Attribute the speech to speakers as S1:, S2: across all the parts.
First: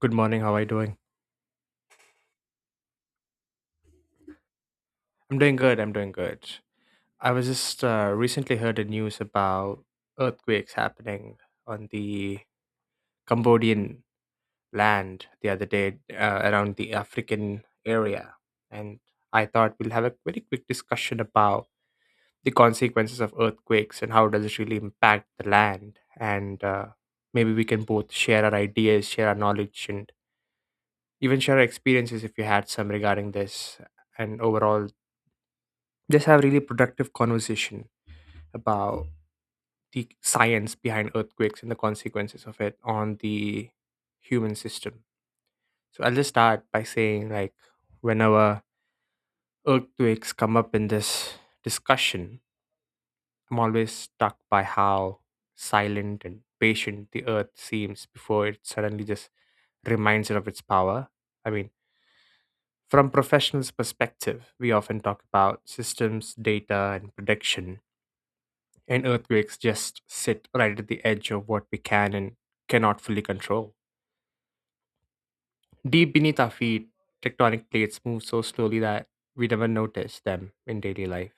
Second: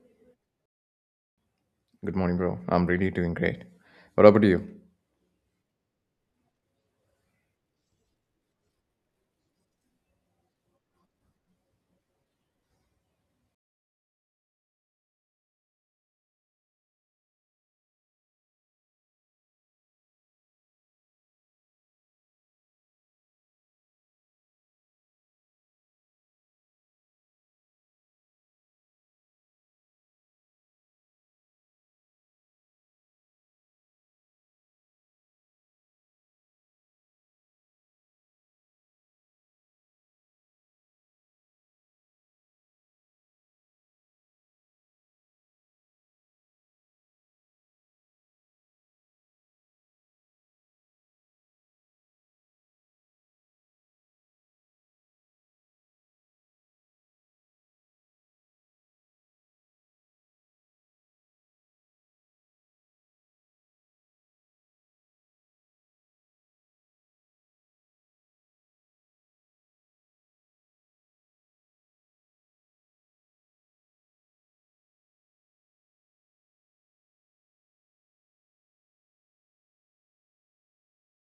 S1: Good morning. How are you doing?
S2: Good morning, bro. I'm really doing great. What about you?
S1: I'm doing good. I'm doing good. I was just recently heard the news about earthquakes happening on the Cambodian land the other day, around the African area, and I thought we'll have a very quick discussion about the consequences of earthquakes and how does it really impact the land, and maybe we can both share our ideas, share our knowledge, and even share our experiences if you had some regarding this, and overall just have really productive conversation about the science behind earthquakes and the consequences of it on the human system. So I'll just start by saying like whenever earthquakes come up in this discussion, I'm always struck by how silent and patient the earth seems before it suddenly just reminds it of its power. I mean, from professionals' perspective, we often talk about systems, data, and prediction, and earthquakes just sit right at the edge of what we can and cannot fully control. Deep beneath our feet, tectonic plates move so slowly that we never notice them in daily life.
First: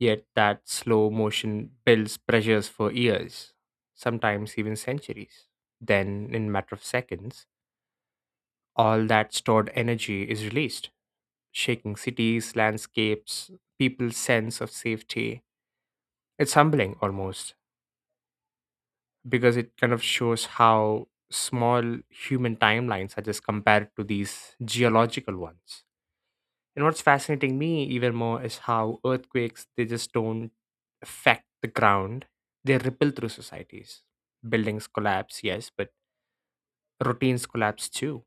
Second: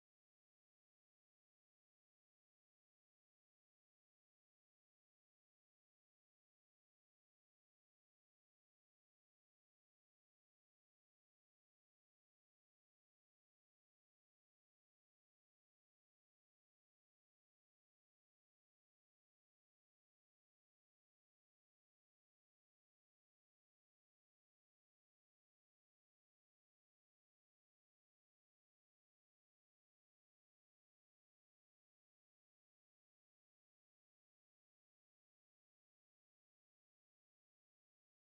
S1: Yet that slow motion builds pressures for years, sometimes even centuries. Then, in a matter of seconds, all that stored energy is released, shaking cities, landscapes, people's sense of safety. It's humbling almost because it kind of shows how small human timelines are just compared to these geological ones. And what's fascinating me even more is how earthquakes they just don't affect the ground. They ripple through societies. Buildings collapse, yes, but routines collapse too.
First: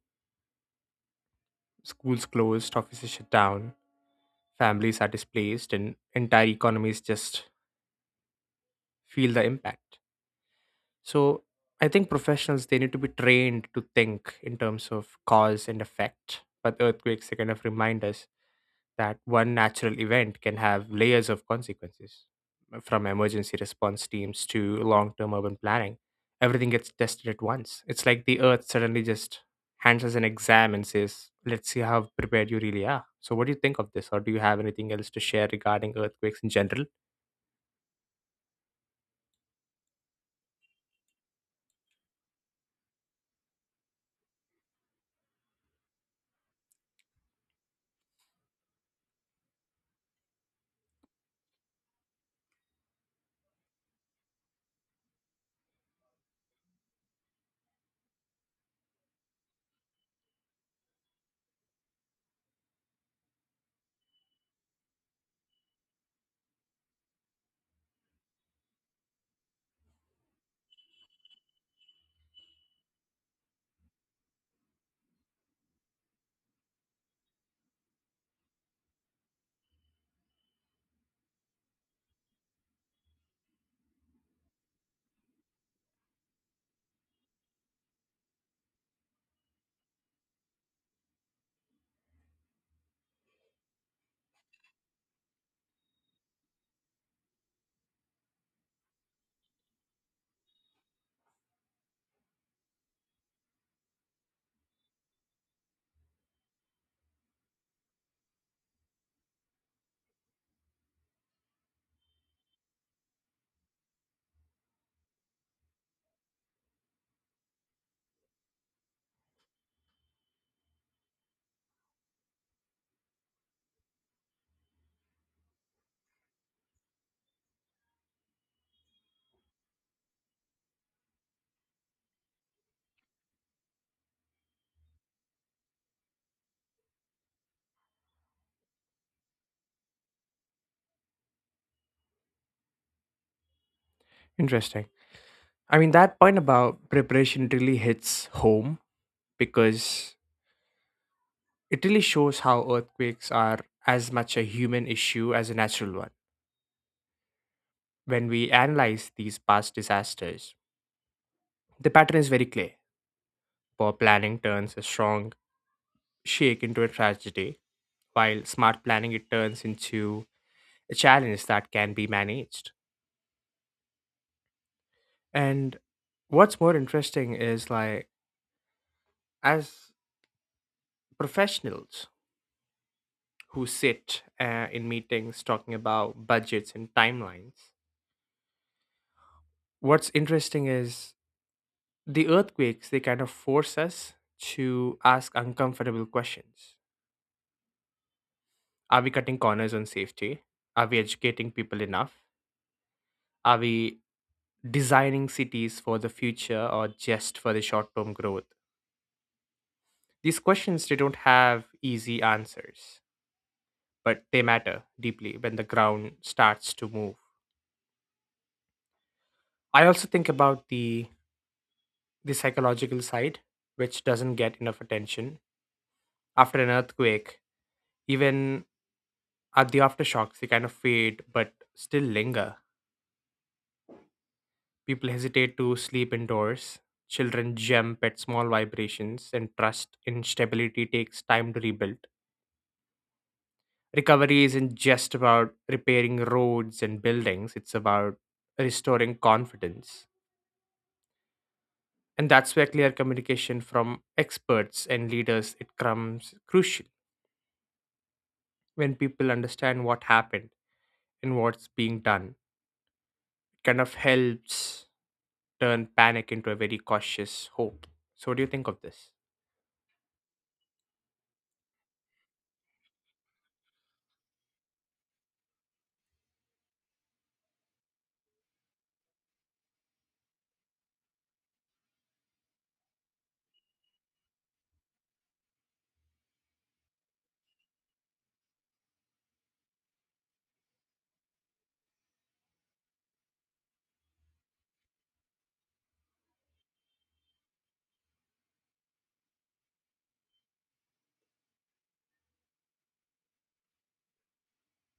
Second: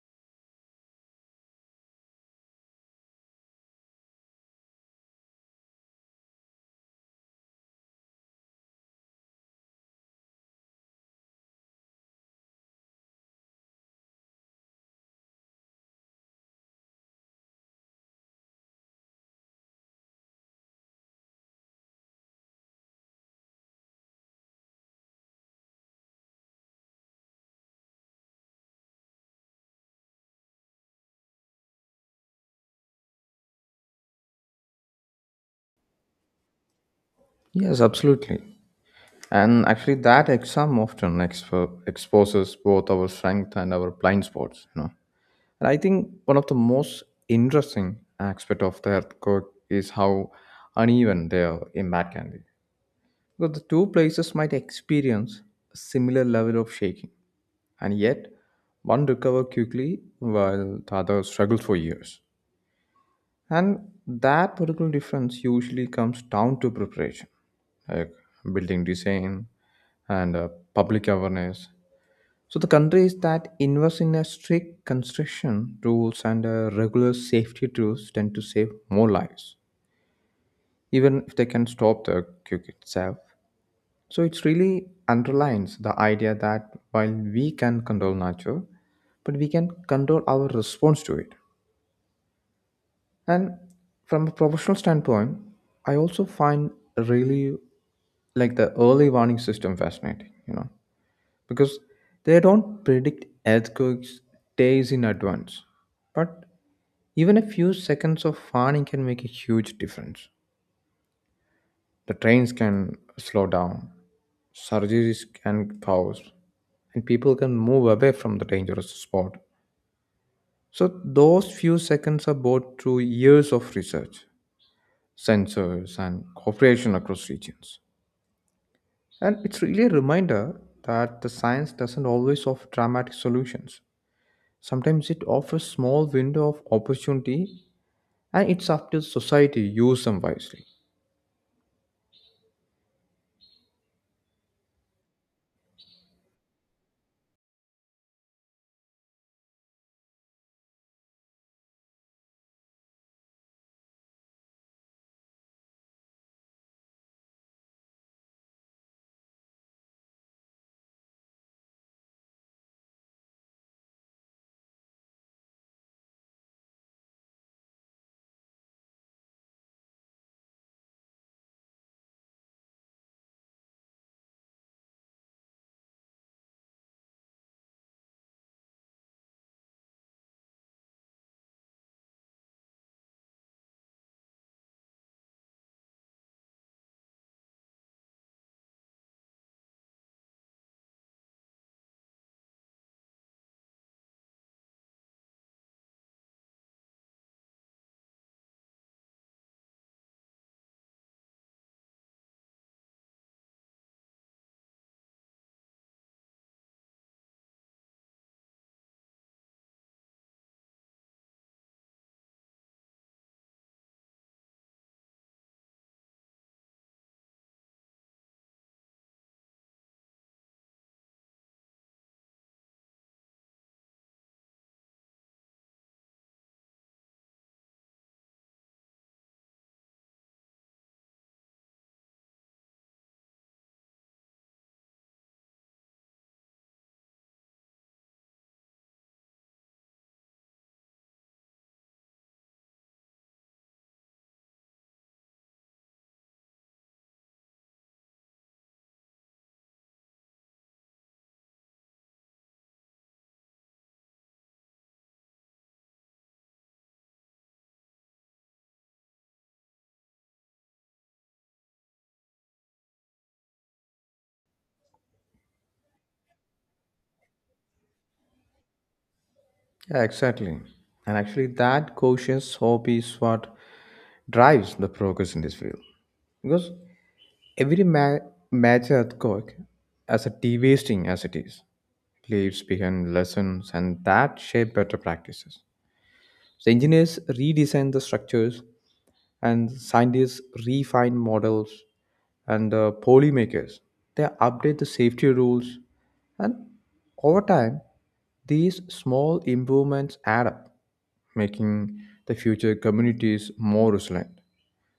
S1: Schools closed, offices shut down, families are displaced, and entire economies just feel the impact. So I think professionals they need to be trained to think in terms of cause and effect. But earthquakes they kind of remind us that one natural event can have layers of consequences. From emergency response teams to long term urban planning. Everything gets tested at once. It's like the earth suddenly just hands us an exam and says, "Let's see how prepared you really are." So what do you think of this? Or do you have anything else to share regarding earthquakes in general?
S2: Yes, absolutely. And actually, that exam often exposes both our strength and our blind spots. You know, and I think one of the most interesting aspect of the earthquake is how uneven their impact can be. Because the two places might experience a similar level of shaking, and yet one recover quickly while the other struggles for years. And that particular difference usually comes down to preparation, like building design and public awareness. So the countries that invest in a strict construction rules and regular safety tools tend to save more lives, even if they can stop the quake itself. So it really underlines the idea that while we can control nature, but we can control our response to it. And from a professional standpoint, I also find really like the early warning system fascinating, you know, because they don't predict earthquakes days in advance. But even a few seconds of warning can make a huge difference. The trains can slow down, surgeries can pause, and people can move away from the dangerous spot. So, those few seconds are bought through years of research, sensors, and cooperation across regions. And it's really a reminder that the science doesn't always offer dramatic solutions. Sometimes it offers small window of opportunity and it's up to society to use them wisely.
S1: Interesting. I mean, that point about preparation really hits home because it really shows how earthquakes are as much a human issue as a natural one. When we analyze these past disasters, the pattern is very clear. Poor planning turns a strong shake into a tragedy, while smart planning it turns into a challenge that can be managed. And what's more interesting is like as professionals who sit in meetings talking about budgets and timelines, what's interesting is the earthquakes, they kind of force us to ask uncomfortable questions. Are we cutting corners on safety? Are we educating people enough? Are we designing cities for the future or just for the short term growth? These questions, they don't have easy answers, but they matter deeply when the ground starts to move. I also think about the psychological side, which doesn't get enough attention. After an earthquake, even are the aftershocks, they kind of fade but still linger. People hesitate to sleep indoors. Children jump at small vibrations, and trust in stability takes time to rebuild. Recovery isn't just about repairing roads and buildings, it's about restoring confidence. And that's where clear communication from experts and leaders it comes crucial. When people understand what happened and what's being done, it kind of helps turn panic into a very cautious hope. So, what do you think of this?
S2: Yeah, exactly. And actually that cautious hope is what drives the progress in this field. Because every major earthquake, as a de-wasting as it is, leaves behind lessons and that shape better practices. So engineers redesign the structures, and scientists refine models, and polymakers they update the safety rules, and over time these small improvements add up, making the future communities more resilient.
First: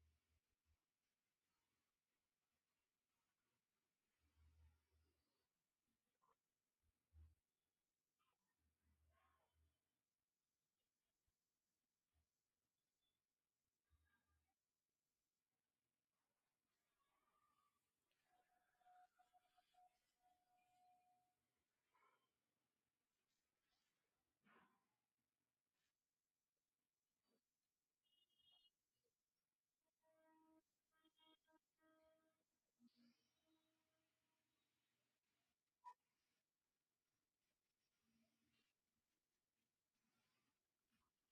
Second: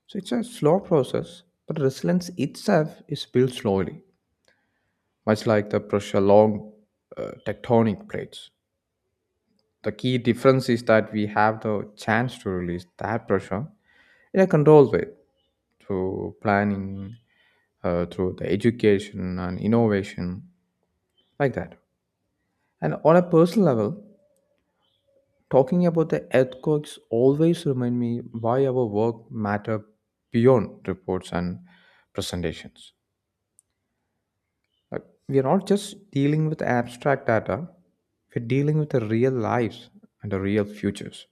S2: So it's a slow process, but resilience itself is built slowly, much like the pressure along tectonic plates. The key difference is that we have the chance to release that pressure in a controlled way through planning, through the education and innovation, like that. And on a personal level, talking about the earthquakes always remind me why our work matter beyond reports and presentations. Like we are not just dealing with abstract data; we're dealing with the real lives and the real futures.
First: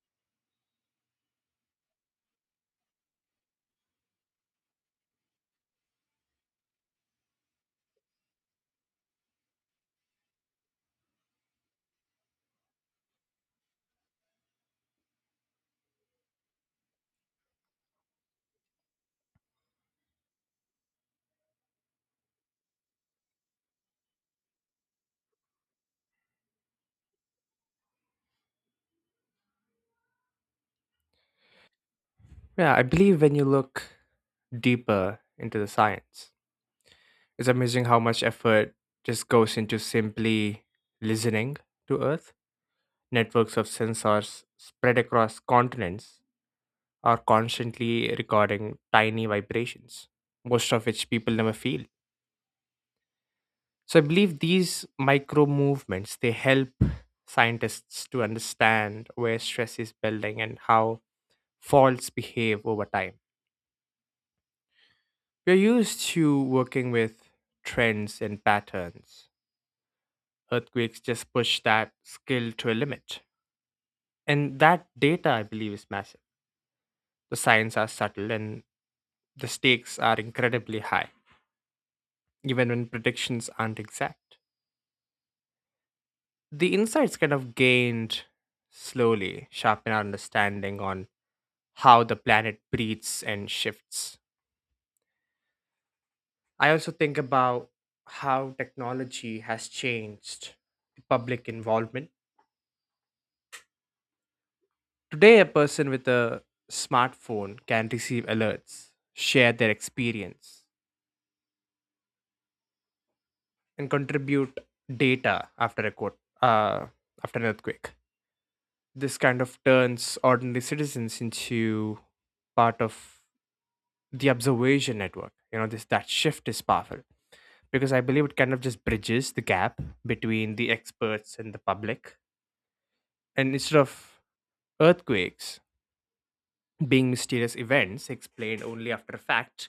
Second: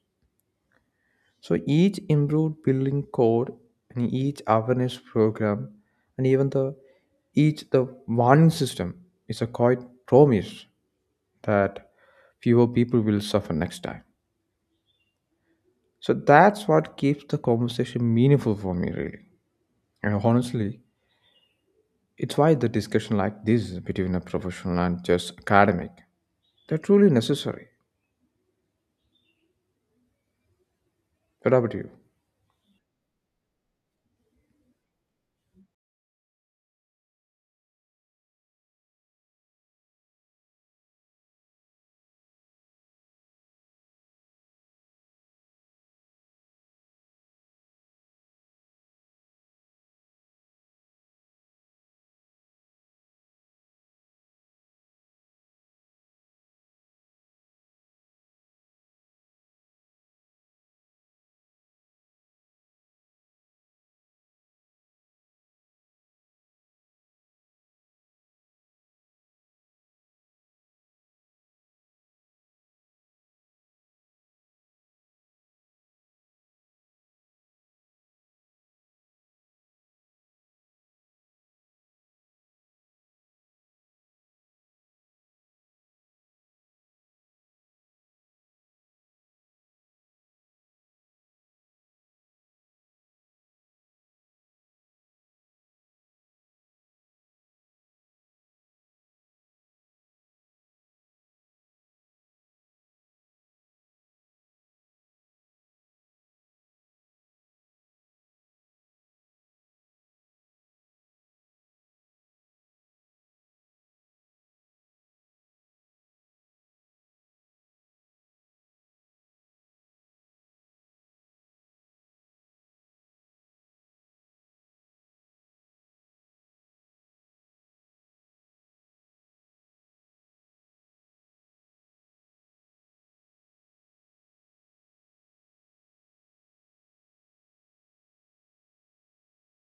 S2: So each improved building code and each awareness program and even the each the warning system is a quite promise that fewer people will suffer next time. So that's what keeps the conversation meaningful for me really. And honestly, it's why the discussion like this between a professional and just academic, they're truly necessary. What about you?
S1: Yeah, I believe when you look deeper into the science, it's amazing how much effort just goes into simply listening to Earth. Networks of sensors spread across continents are constantly recording tiny vibrations, most of which people never feel. So I believe these micro movements they help scientists to understand where stress is building and how faults behave over time. We're used to working with trends and patterns. Earthquakes just push that skill to a limit. And that data, I believe, is massive. The signs are subtle and the stakes are incredibly high, even when predictions aren't exact. The insights kind of gained slowly sharpen our understanding on how the planet breathes and shifts. I also think about how technology has changed the public involvement. Today, a person with a smartphone can receive alerts, share their experience, and contribute data after a quote, after an earthquake. This kind of turns ordinary citizens into part of the observation network. You know, this that shift is powerful because I believe it kind of just bridges the gap between the experts and the public, and instead of earthquakes being mysterious events explained only after fact,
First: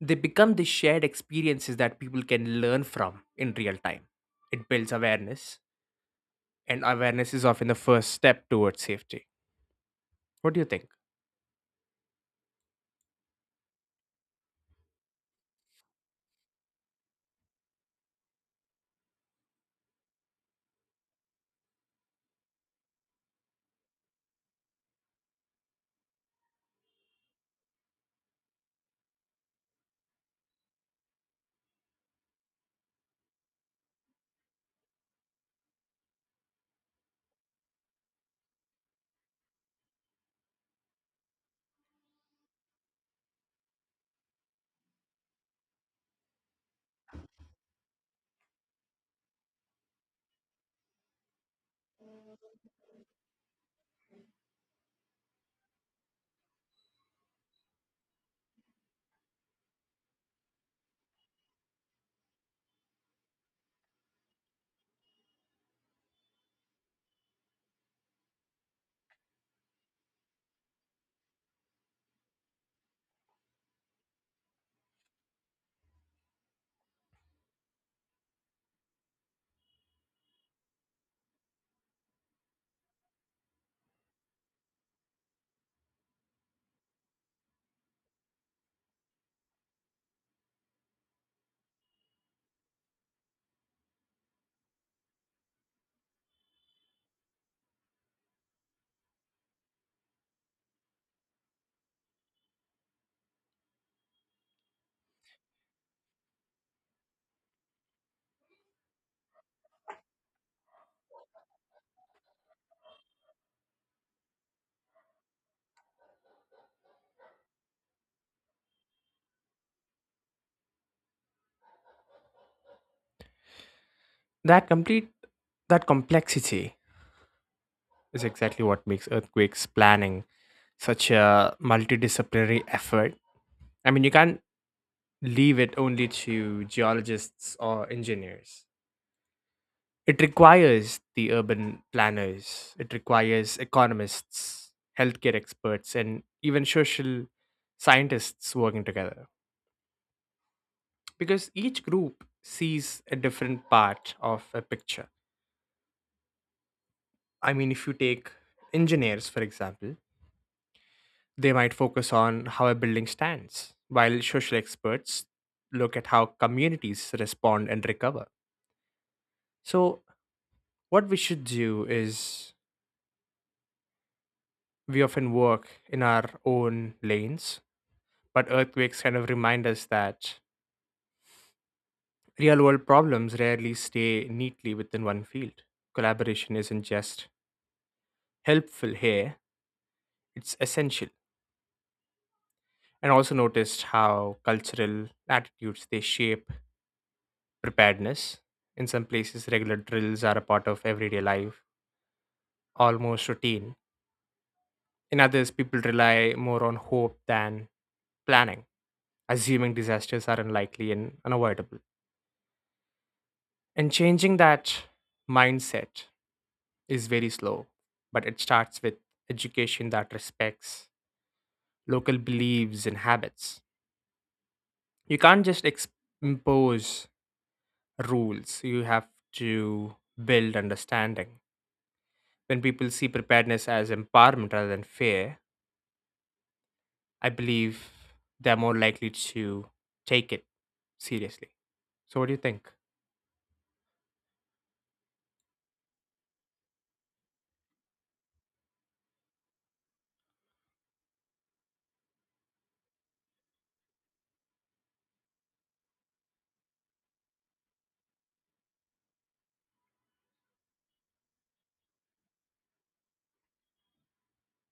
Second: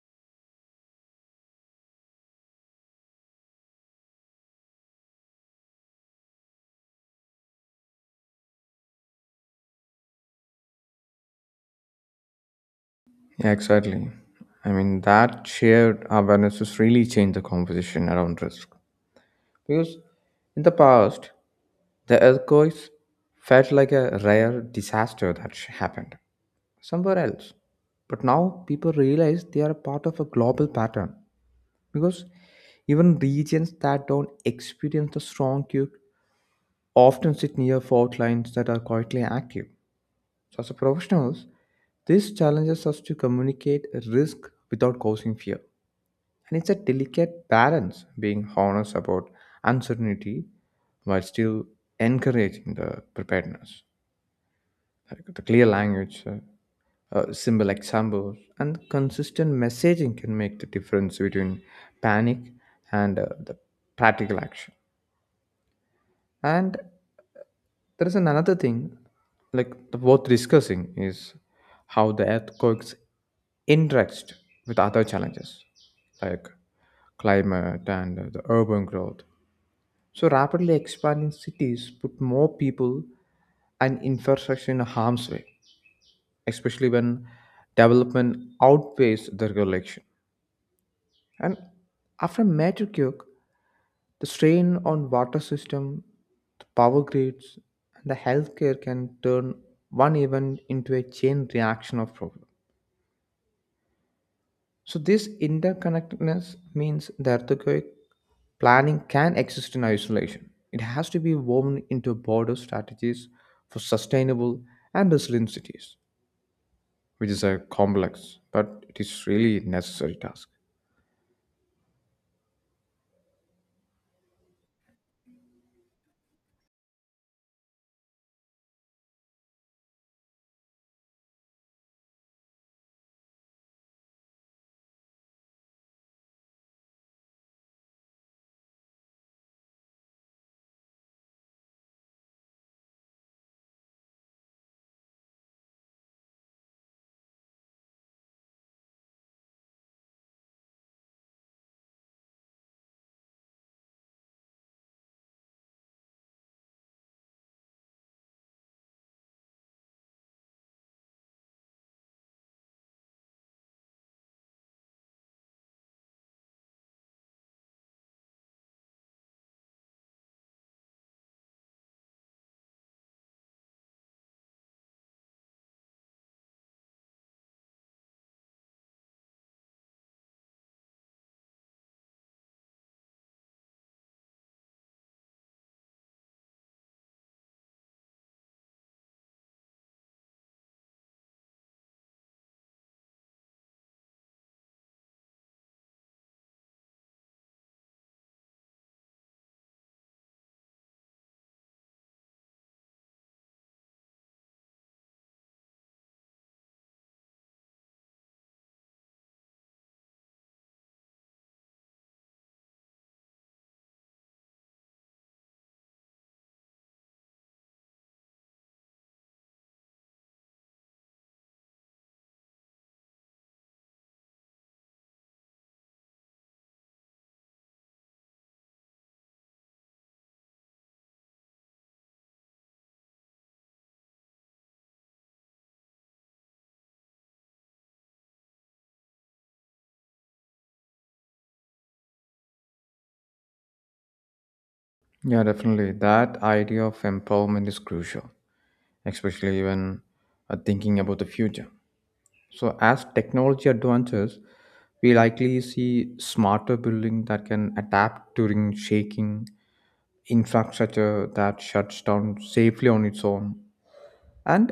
S1: they become the shared experiences that people can learn from in real time. It builds awareness, and awareness is often the first step towards safety. What do you think?
S2: Yeah, exactly. I mean that shared awareness has really changed the conversation around risk. Because in the past, the earthquakes felt like a rare disaster that happened somewhere else. But now people realize they are a part of a global pattern because even regions that don't experience a strong quake often sit near fault lines that are quietly active. So, as a professionals, this challenges us to communicate risk without causing fear. And it's a delicate balance being honest about uncertainty while still encouraging the preparedness. Like the clear language, simple examples, and consistent messaging can make the difference between panic and the practical action. And there is another thing, like the worth discussing is how the earthquakes interact with other challenges, like climate and the urban growth. So rapidly expanding cities put more people and infrastructure in harm's way, especially when development outpaced the regulation. And after major quake, the strain on water system, the power grids, and the healthcare can turn one event into a chain reaction of problems. So this interconnectedness means the earthquake planning can exist in isolation. It has to be woven into broader strategies for sustainable and resilient cities, which is a complex but it is really necessary task.
S1: That complete that complexity is exactly what makes earthquakes planning such a multidisciplinary effort. I mean, you can't leave it only to geologists or engineers. It requires the urban planners, it requires economists, healthcare experts, and even social scientists working together because each group sees a different part of a picture. I mean, if you take engineers, for example, they might focus on how a building stands, while social experts look at how communities respond and recover. So, what we should do is we often work in our own lanes. But earthquakes kind of remind us that real world problems rarely stay neatly within one field. Collaboration isn't just helpful here, it's essential. And also noticed how cultural attitudes they shape preparedness. In some places, regular drills are a part of everyday life, almost routine. In others, people rely more on hope than planning, assuming disasters are unlikely and unavoidable. And changing that mindset is very slow, but it starts with education that respects local beliefs and habits. You can't just ex- impose rules, you have to build understanding. When people see preparedness as empowerment rather than fear, I believe they're more likely to take it seriously. So, what do you think?
S2: Yeah, definitely. That idea of empowerment is crucial, especially when thinking about the future. So, as technology advances, we likely see smarter building that can adapt during shaking infrastructure that shuts down safely on its own, and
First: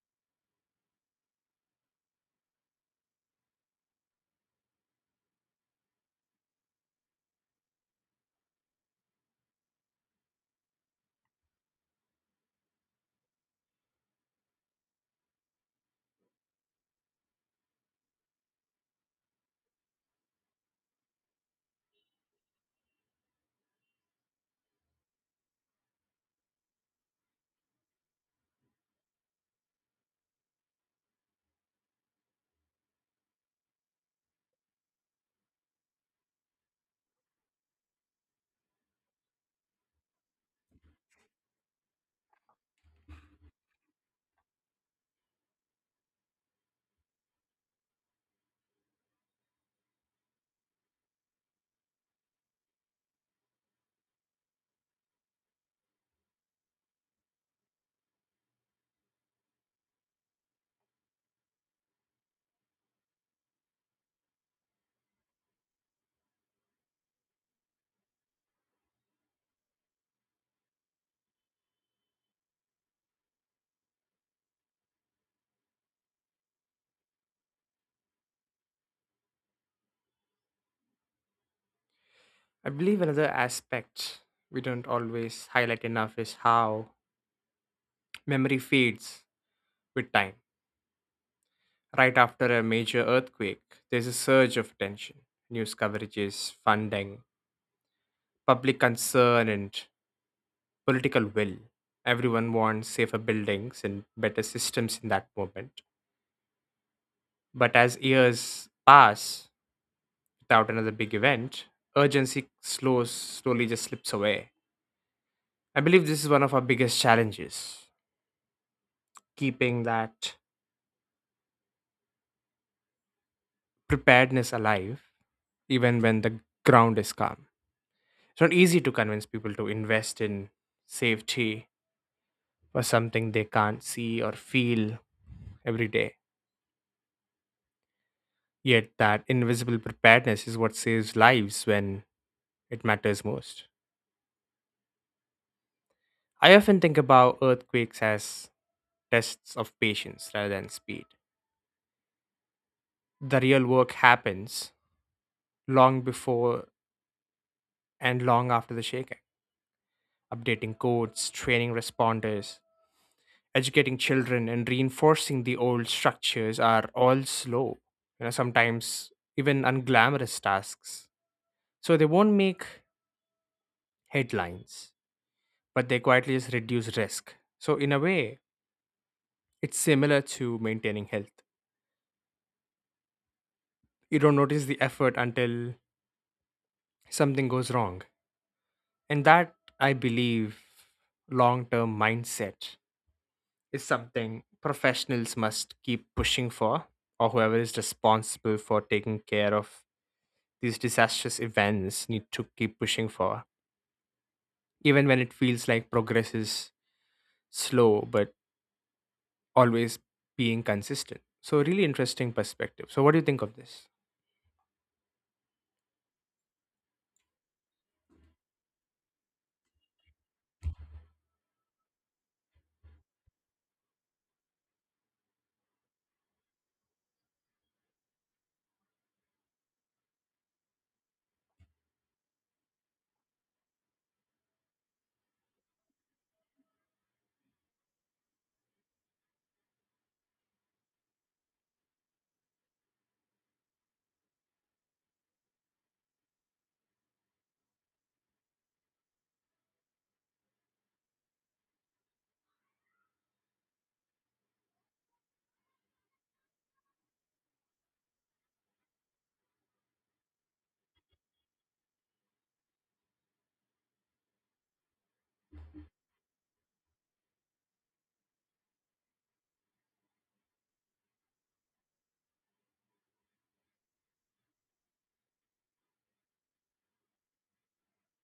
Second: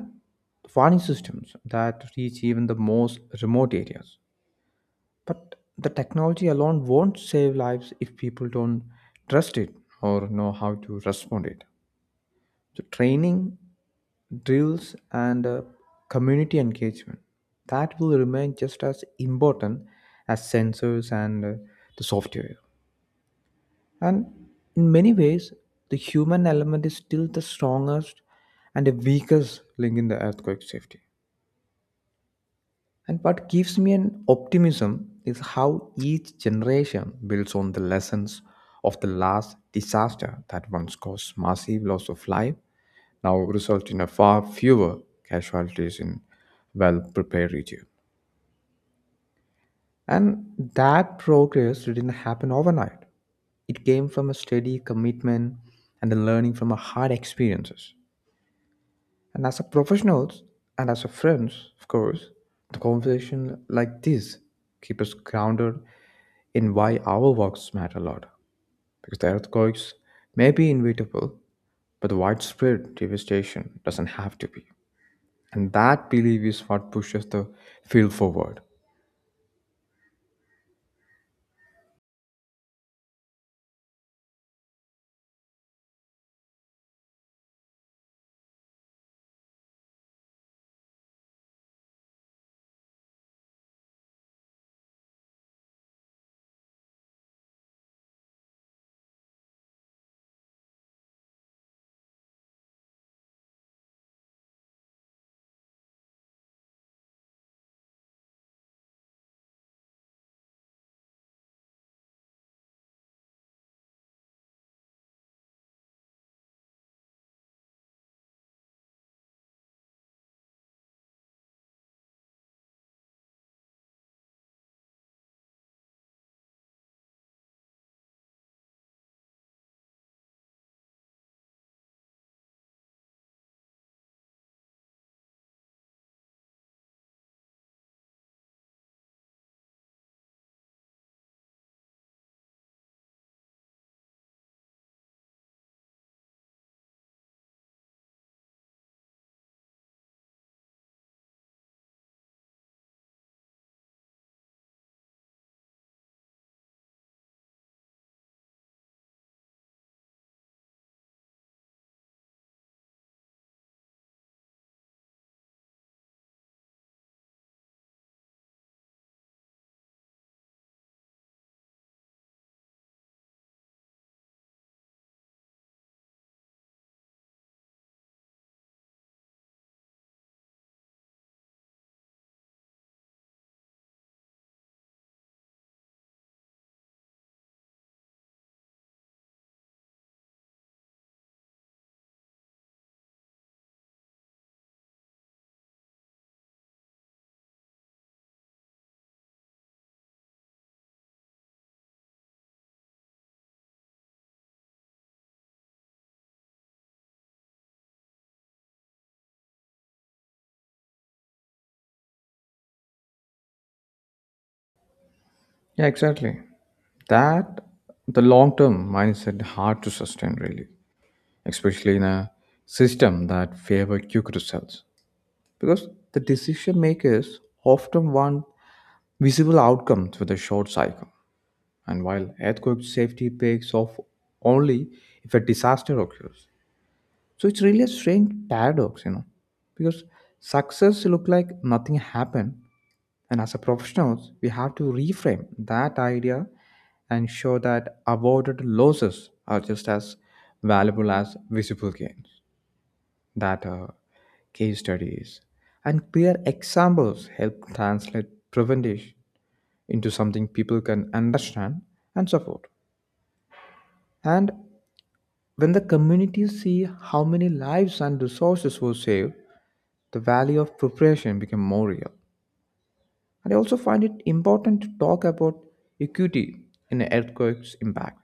S2: warning systems that reach even the most remote areas. But the technology alone won't save lives if people don't trust it or know how to respond it. So training, drills, and community engagement that will remain just as important as sensors and the software. And in many ways, the human element is still the strongest and the weakest link in the earthquake safety. And what gives me an optimism is how each generation builds on the lessons of the last disaster that once caused massive loss of life, now result in a far fewer casualties in well-prepared regions. And that progress didn't happen overnight. It came from a steady commitment and the learning from our hard experiences. And as a professionals and as a friends, of course, the conversation like this keep us grounded in why our works matter a lot. Because the earthquakes may be inevitable, but the widespread devastation doesn't have to be. And that belief is what pushes the field forward.
S1: I believe another aspect we don't always highlight enough is how memory fades with time. Right after a major earthquake, there's a surge of tension. News coverages, funding, public concern, and political will. Everyone wants safer buildings and better systems in that moment. But as years pass without another big event, urgency slows, slowly just slips away. I believe this is one of our biggest challenges keeping that preparedness alive, even when the ground is calm. It's not easy to convince people to invest in safety for something they can't see or feel every day. Yet, that invisible preparedness is what saves lives when it matters most. I often think about earthquakes as tests of patience rather than speed. The real work happens long before and long after the shaking, updating codes, training responders, educating children, and reinforcing the old structures are all slow. You know, sometimes even unglamorous tasks. So they won't make headlines, but they quietly just reduce risk. So, in a way, it's similar to maintaining health. You don't notice the effort until something goes wrong. And that, I believe, long term mindset is something professionals must keep pushing for, or whoever is responsible for taking care of these disastrous events need to keep pushing for, even when it feels like progress is slow but always being consistent. So, really interesting perspective. So, what do you think of this?
S2: Yeah, exactly. That the long term mindset hard to sustain really, especially in a system that favor quick results. Because the decision makers often want visible outcomes with a short cycle. And while earthquake safety pays off only if a disaster occurs. So it's really a strange paradox, you know. Because success look like nothing happened and as a professionals, we have to reframe that idea and show that avoided losses are just as valuable as visible gains. That case studies and clear examples help translate prevention into something people can understand and support. And when the communities see how many lives and resources were saved, the value of preparation became more real. And I also find it important to talk about equity in earthquakes impact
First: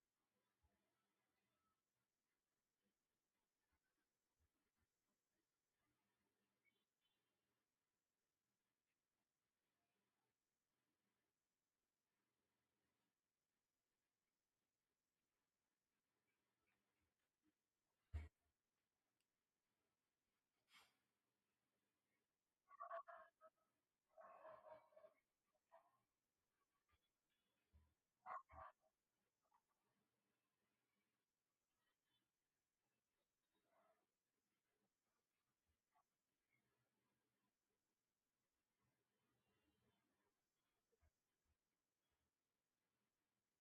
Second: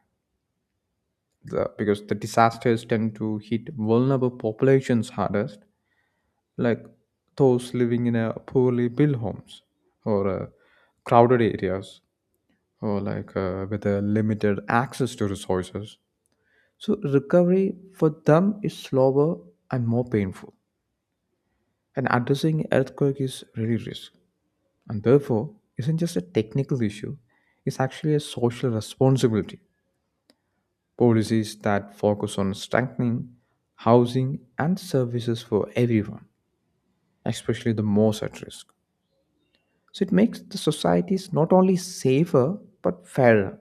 S2: the, because the disasters tend to hit vulnerable populations hardest, like those living in a poorly built homes or crowded areas or like with a limited access to resources. So recovery for them is slower and more painful. And addressing earthquake is really risk. And therefore, isn't just a technical issue, it's actually a social responsibility. Policies that focus on strengthening housing and services for everyone, especially the most at risk. So it makes the societies not only safer but fairer.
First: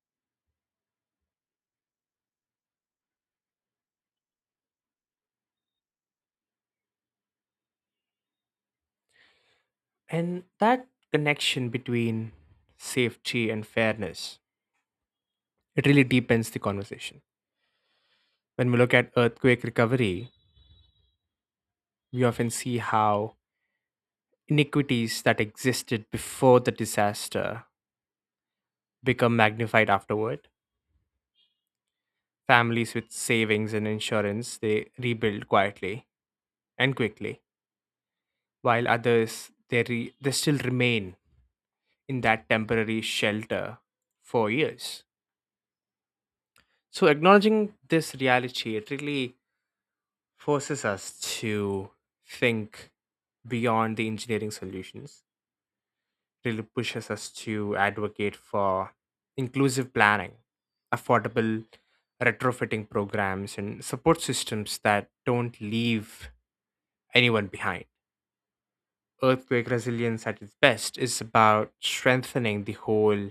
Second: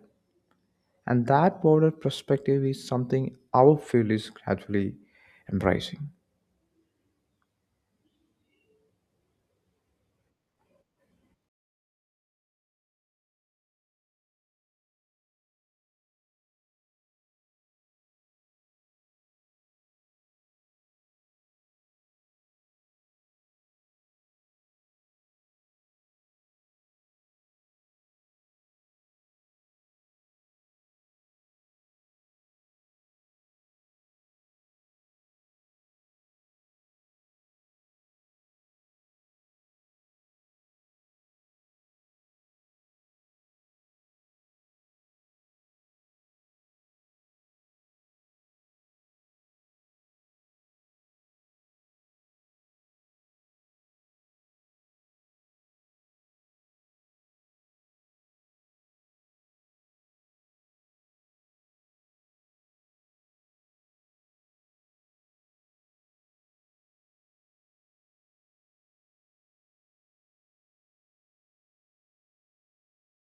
S2: And that broader perspective is something our field is gradually embracing.
S1: And that connection between safety and fairness, it really deepens the conversation. When we look at earthquake recovery, we often see how iniquities that existed before the disaster become magnified afterward. Families with savings and insurance, they rebuild quietly and quickly, while others, they still remain in that temporary shelter for years. So, acknowledging this reality, it really forces us to think beyond the engineering solutions, really pushes us to advocate for inclusive planning, affordable retrofitting programs, and support systems that don't leave anyone behind. Earthquake resilience at its best is about strengthening the whole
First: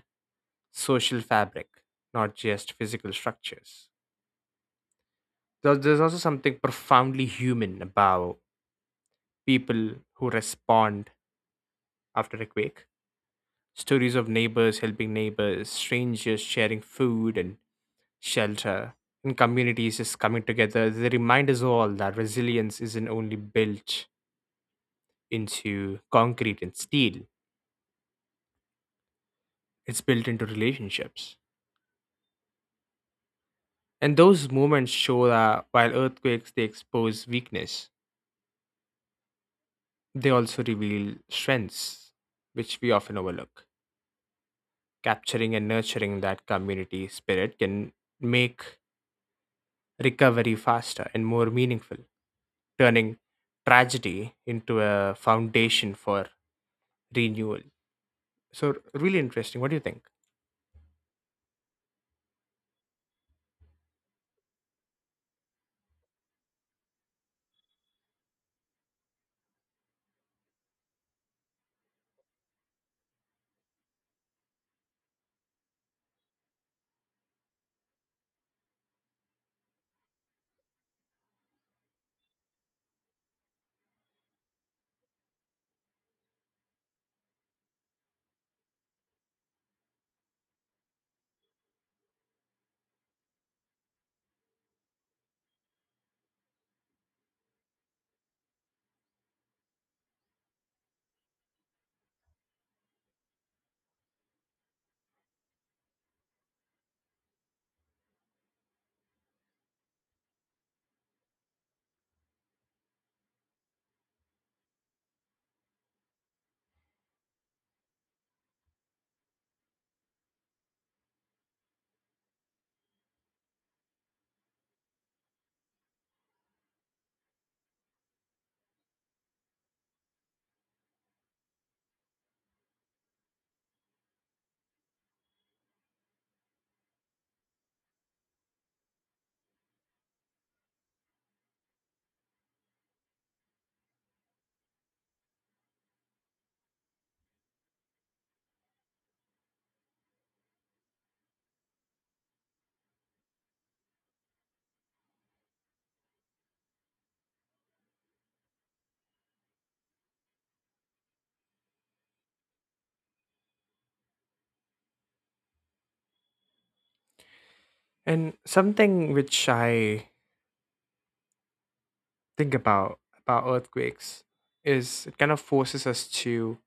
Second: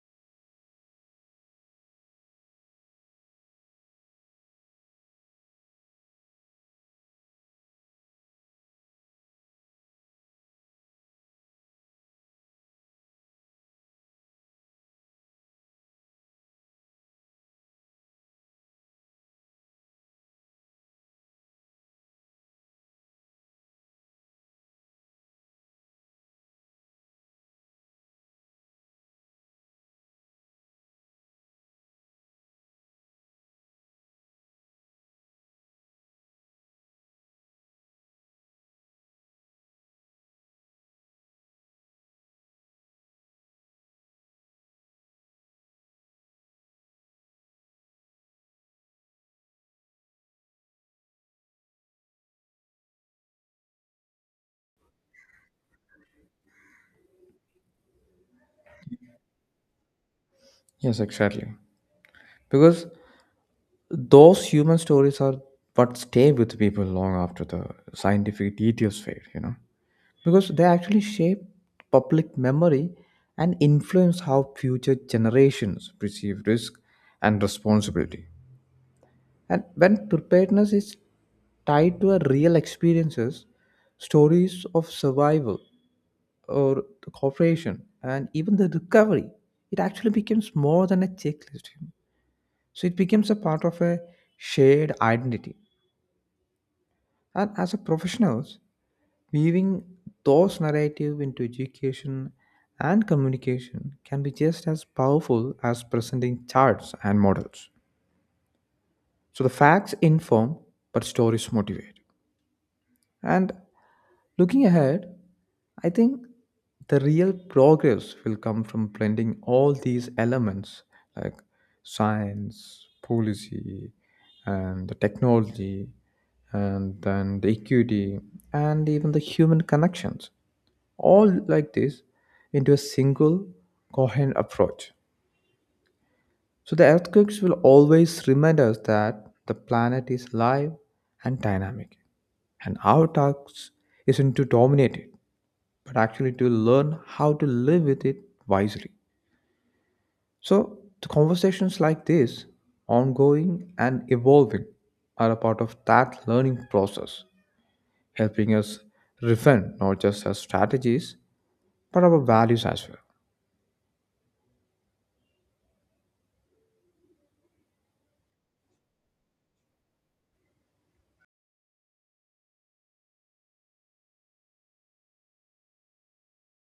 S1: social fabric, not just physical structures. There's also something profoundly human about people who respond after a quake. Stories of neighbors helping neighbors, strangers sharing food and shelter, and communities just coming together. They remind us all that resilience isn't only built into concrete and steel, it's built into relationships. And those moments show that while earthquakes they expose weakness, they also reveal strengths, which we often overlook. Capturing and nurturing that community spirit can make recovery faster and more meaningful, turning tragedy into a foundation for renewal. So, really interesting. What do you think?
S2: Yes, exactly. Because those human stories are what stay with people long after the scientific details fade, you know, because they actually shape public memory and influence how future generations perceive risk and responsibility. And when preparedness is tied to a real experiences, stories of survival or the cooperation and even the recovery, it actually becomes more than a checklist. So it becomes a part of a shared identity. And as a professionals, weaving those narrative into education and communication can be just as powerful as presenting charts and models. So the facts inform, but stories motivate. And looking ahead, I think the real progress will come from blending all these elements like science, policy, and the technology, and then the equity, and even the human connections all like this into a single coherent approach. So the earthquakes will always remind us that the planet is alive and dynamic, and our task isn't to dominate it, but actually to learn how to live with it wisely. So the conversations like this, ongoing and evolving, are a part of that learning process, helping us refine not just our strategies, but our values as well.
S1: And something which I think about earthquakes is it kind of forces us to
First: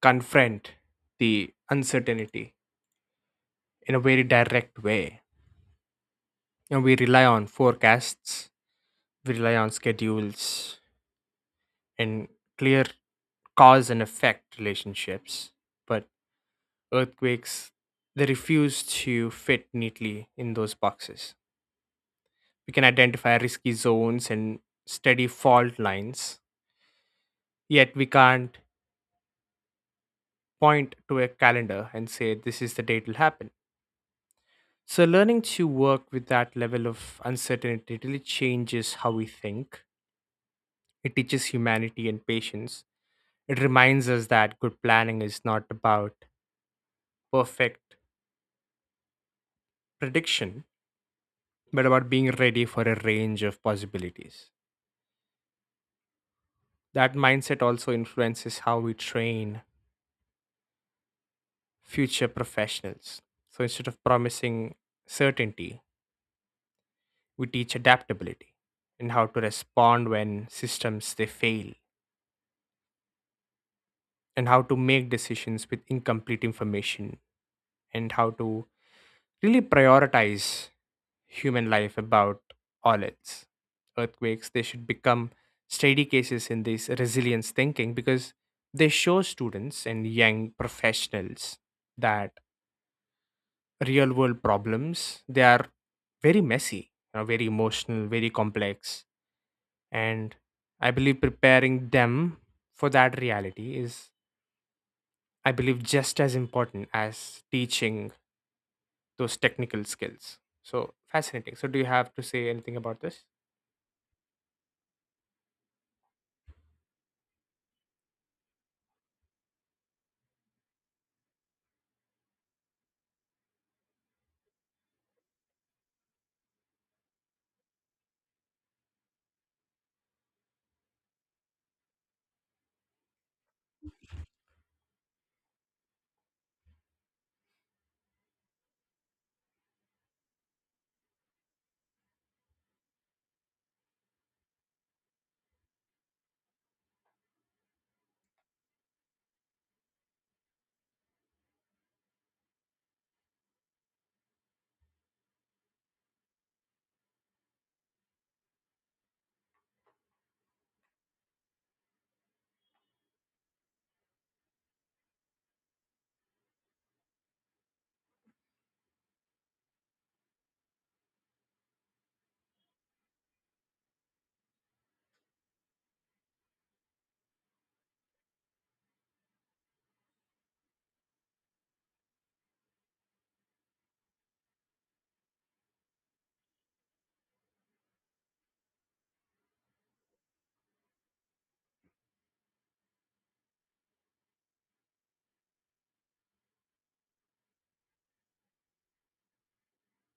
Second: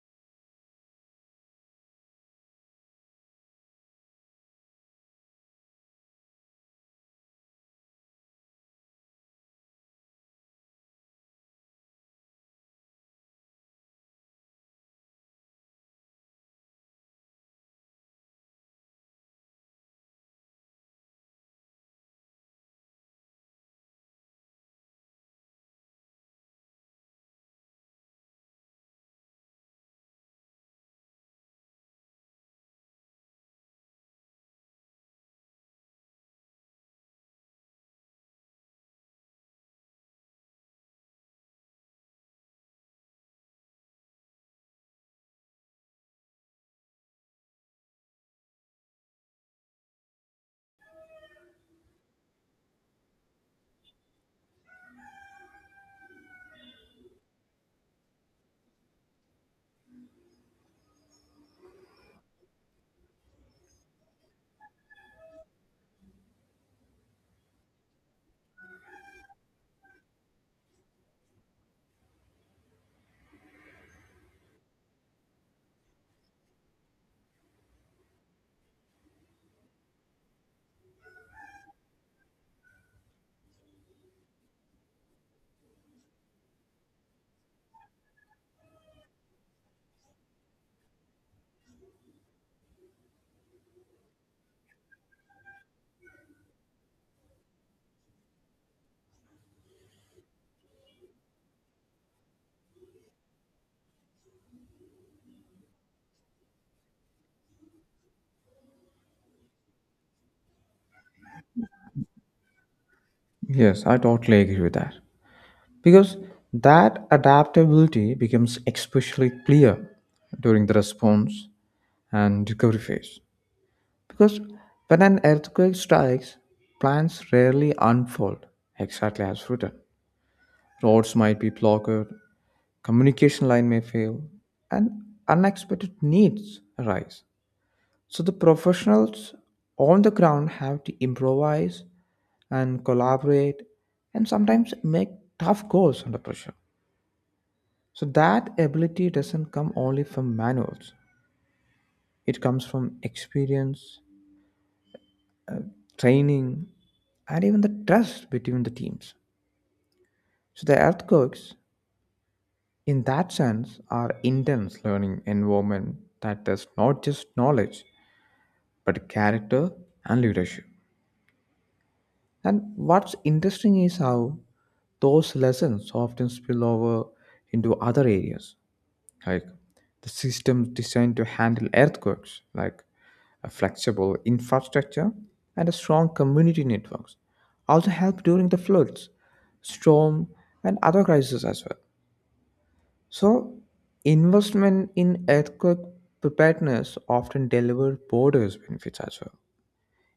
S1: confront the uncertainty in a very direct way. You know, we rely on forecasts, we rely on schedules, and clear cause and effect relationships. But earthquakes, they refuse to fit neatly in those boxes. We can identify risky zones and steady fault lines, yet we can't point to a calendar and say this is the date will happen. So, learning to work with that level of uncertainty really changes how we think. It teaches humanity and patience. It reminds us that good planning is not about perfect prediction, but about being ready for a range of possibilities. That mindset also influences how we train future professionals. So instead of promising certainty, we teach adaptability and how to respond when systems they fail and how to make decisions with incomplete information and how to really prioritize human life about all its earthquakes. They should become study cases in this resilience thinking because they show students and young professionals that real world problems they are very messy, you know, very emotional, very complex, and I believe preparing them for that reality is, I believe, just as important as teaching those technical skills. So fascinating. So, do you have to say anything about this?
S2: Yes, I totally agree with that. Because that adaptability becomes especially clear during the response and recovery phase. Because when an earthquake strikes, plans rarely unfold exactly as written. Roads might be blocked, communication line may fail, and unexpected needs arise. So the professionals on the ground have to improvise and collaborate and sometimes make tough calls under pressure. So that ability doesn't come only from manuals. It comes from experience, training, and even the trust between the teams. So the earthquakes, in that sense, are intense learning environment that does not just knowledge, but character and leadership. And what's interesting is how those lessons often spill over into other areas like the system designed to handle earthquakes like a flexible infrastructure and a strong community networks also help during the floods, storm, and other crises as well. So investment in earthquake preparedness often delivers borders benefits as well.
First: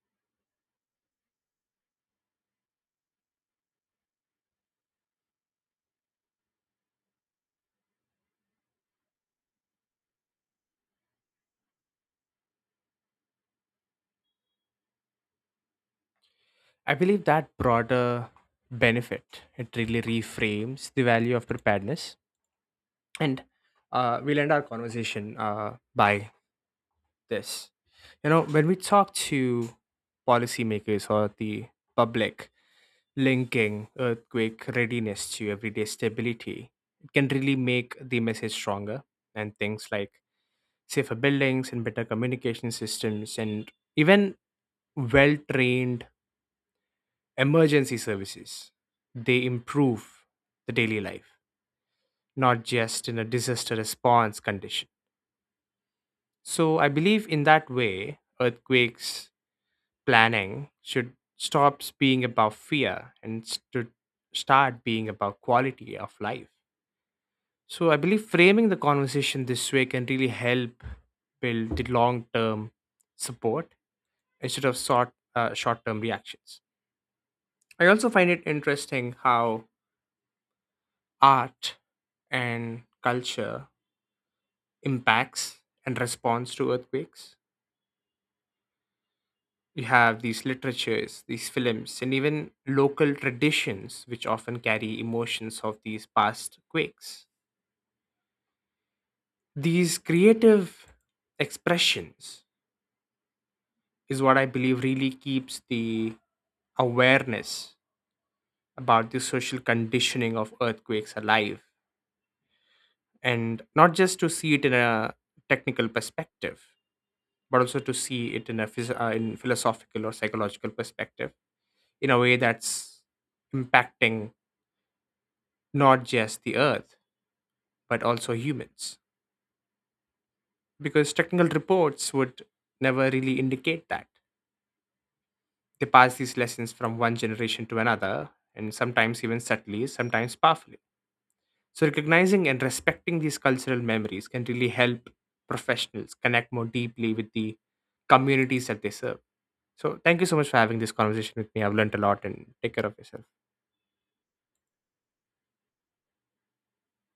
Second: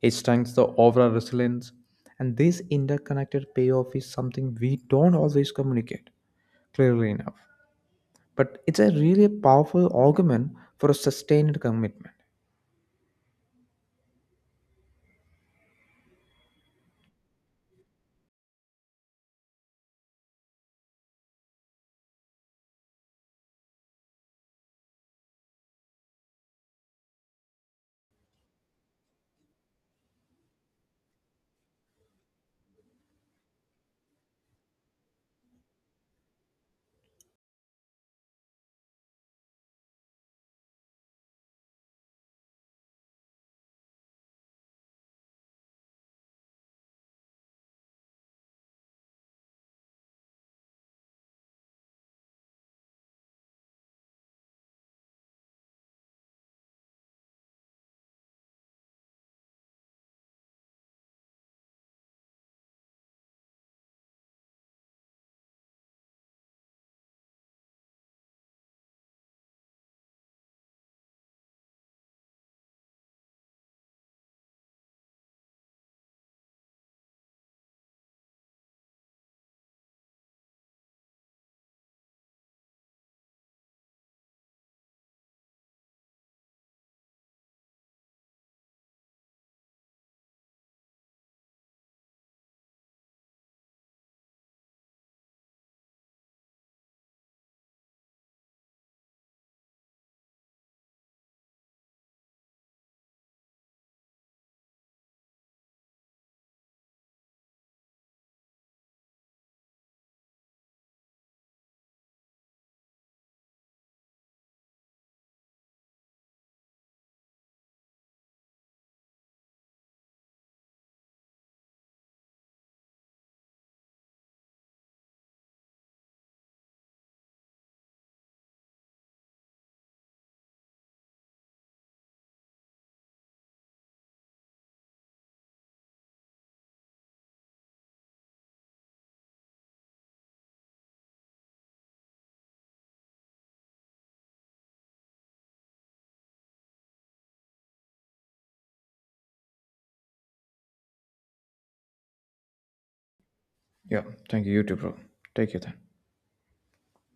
S2: It strengthens the overall resilience, and this interconnected payoff is something we don't always communicate clearly enough, but it's a really powerful argument for a sustained commitment.
S1: I believe that broader benefit it really reframes the value of preparedness, and we'll end our conversation by this. You know, when we talk to policymakers or the public, linking earthquake readiness to everyday stability, it can really make the message stronger. And things like safer buildings and better communication systems, and even well trained emergency services they improve the daily life, not just in a disaster response condition. So I believe in that way earthquakes planning should stop being about fear and should start being about quality of life. So I believe framing the conversation this way can really help build the long term support instead of short term reactions. I also find it interesting how art and culture impacts and responds to earthquakes. We have these literatures, these films, and even local traditions, which often carry emotions of these past quakes. These creative expressions is what I believe really keeps the awareness about the social conditioning of earthquakes alive, and not just to see it in a technical perspective but also to see it in a in philosophical or psychological perspective in a way that's impacting not just the earth but also humans, because technical reports would never really indicate that they pass these lessons from one generation to another, and sometimes even subtly, sometimes powerfully. So recognizing and respecting these cultural memories can really help professionals connect more deeply with the communities that they serve. So thank you so much for having this conversation with me. I've learned a lot and take care of yourself.
S2: Yeah, thank you. You too, bro. Take care then.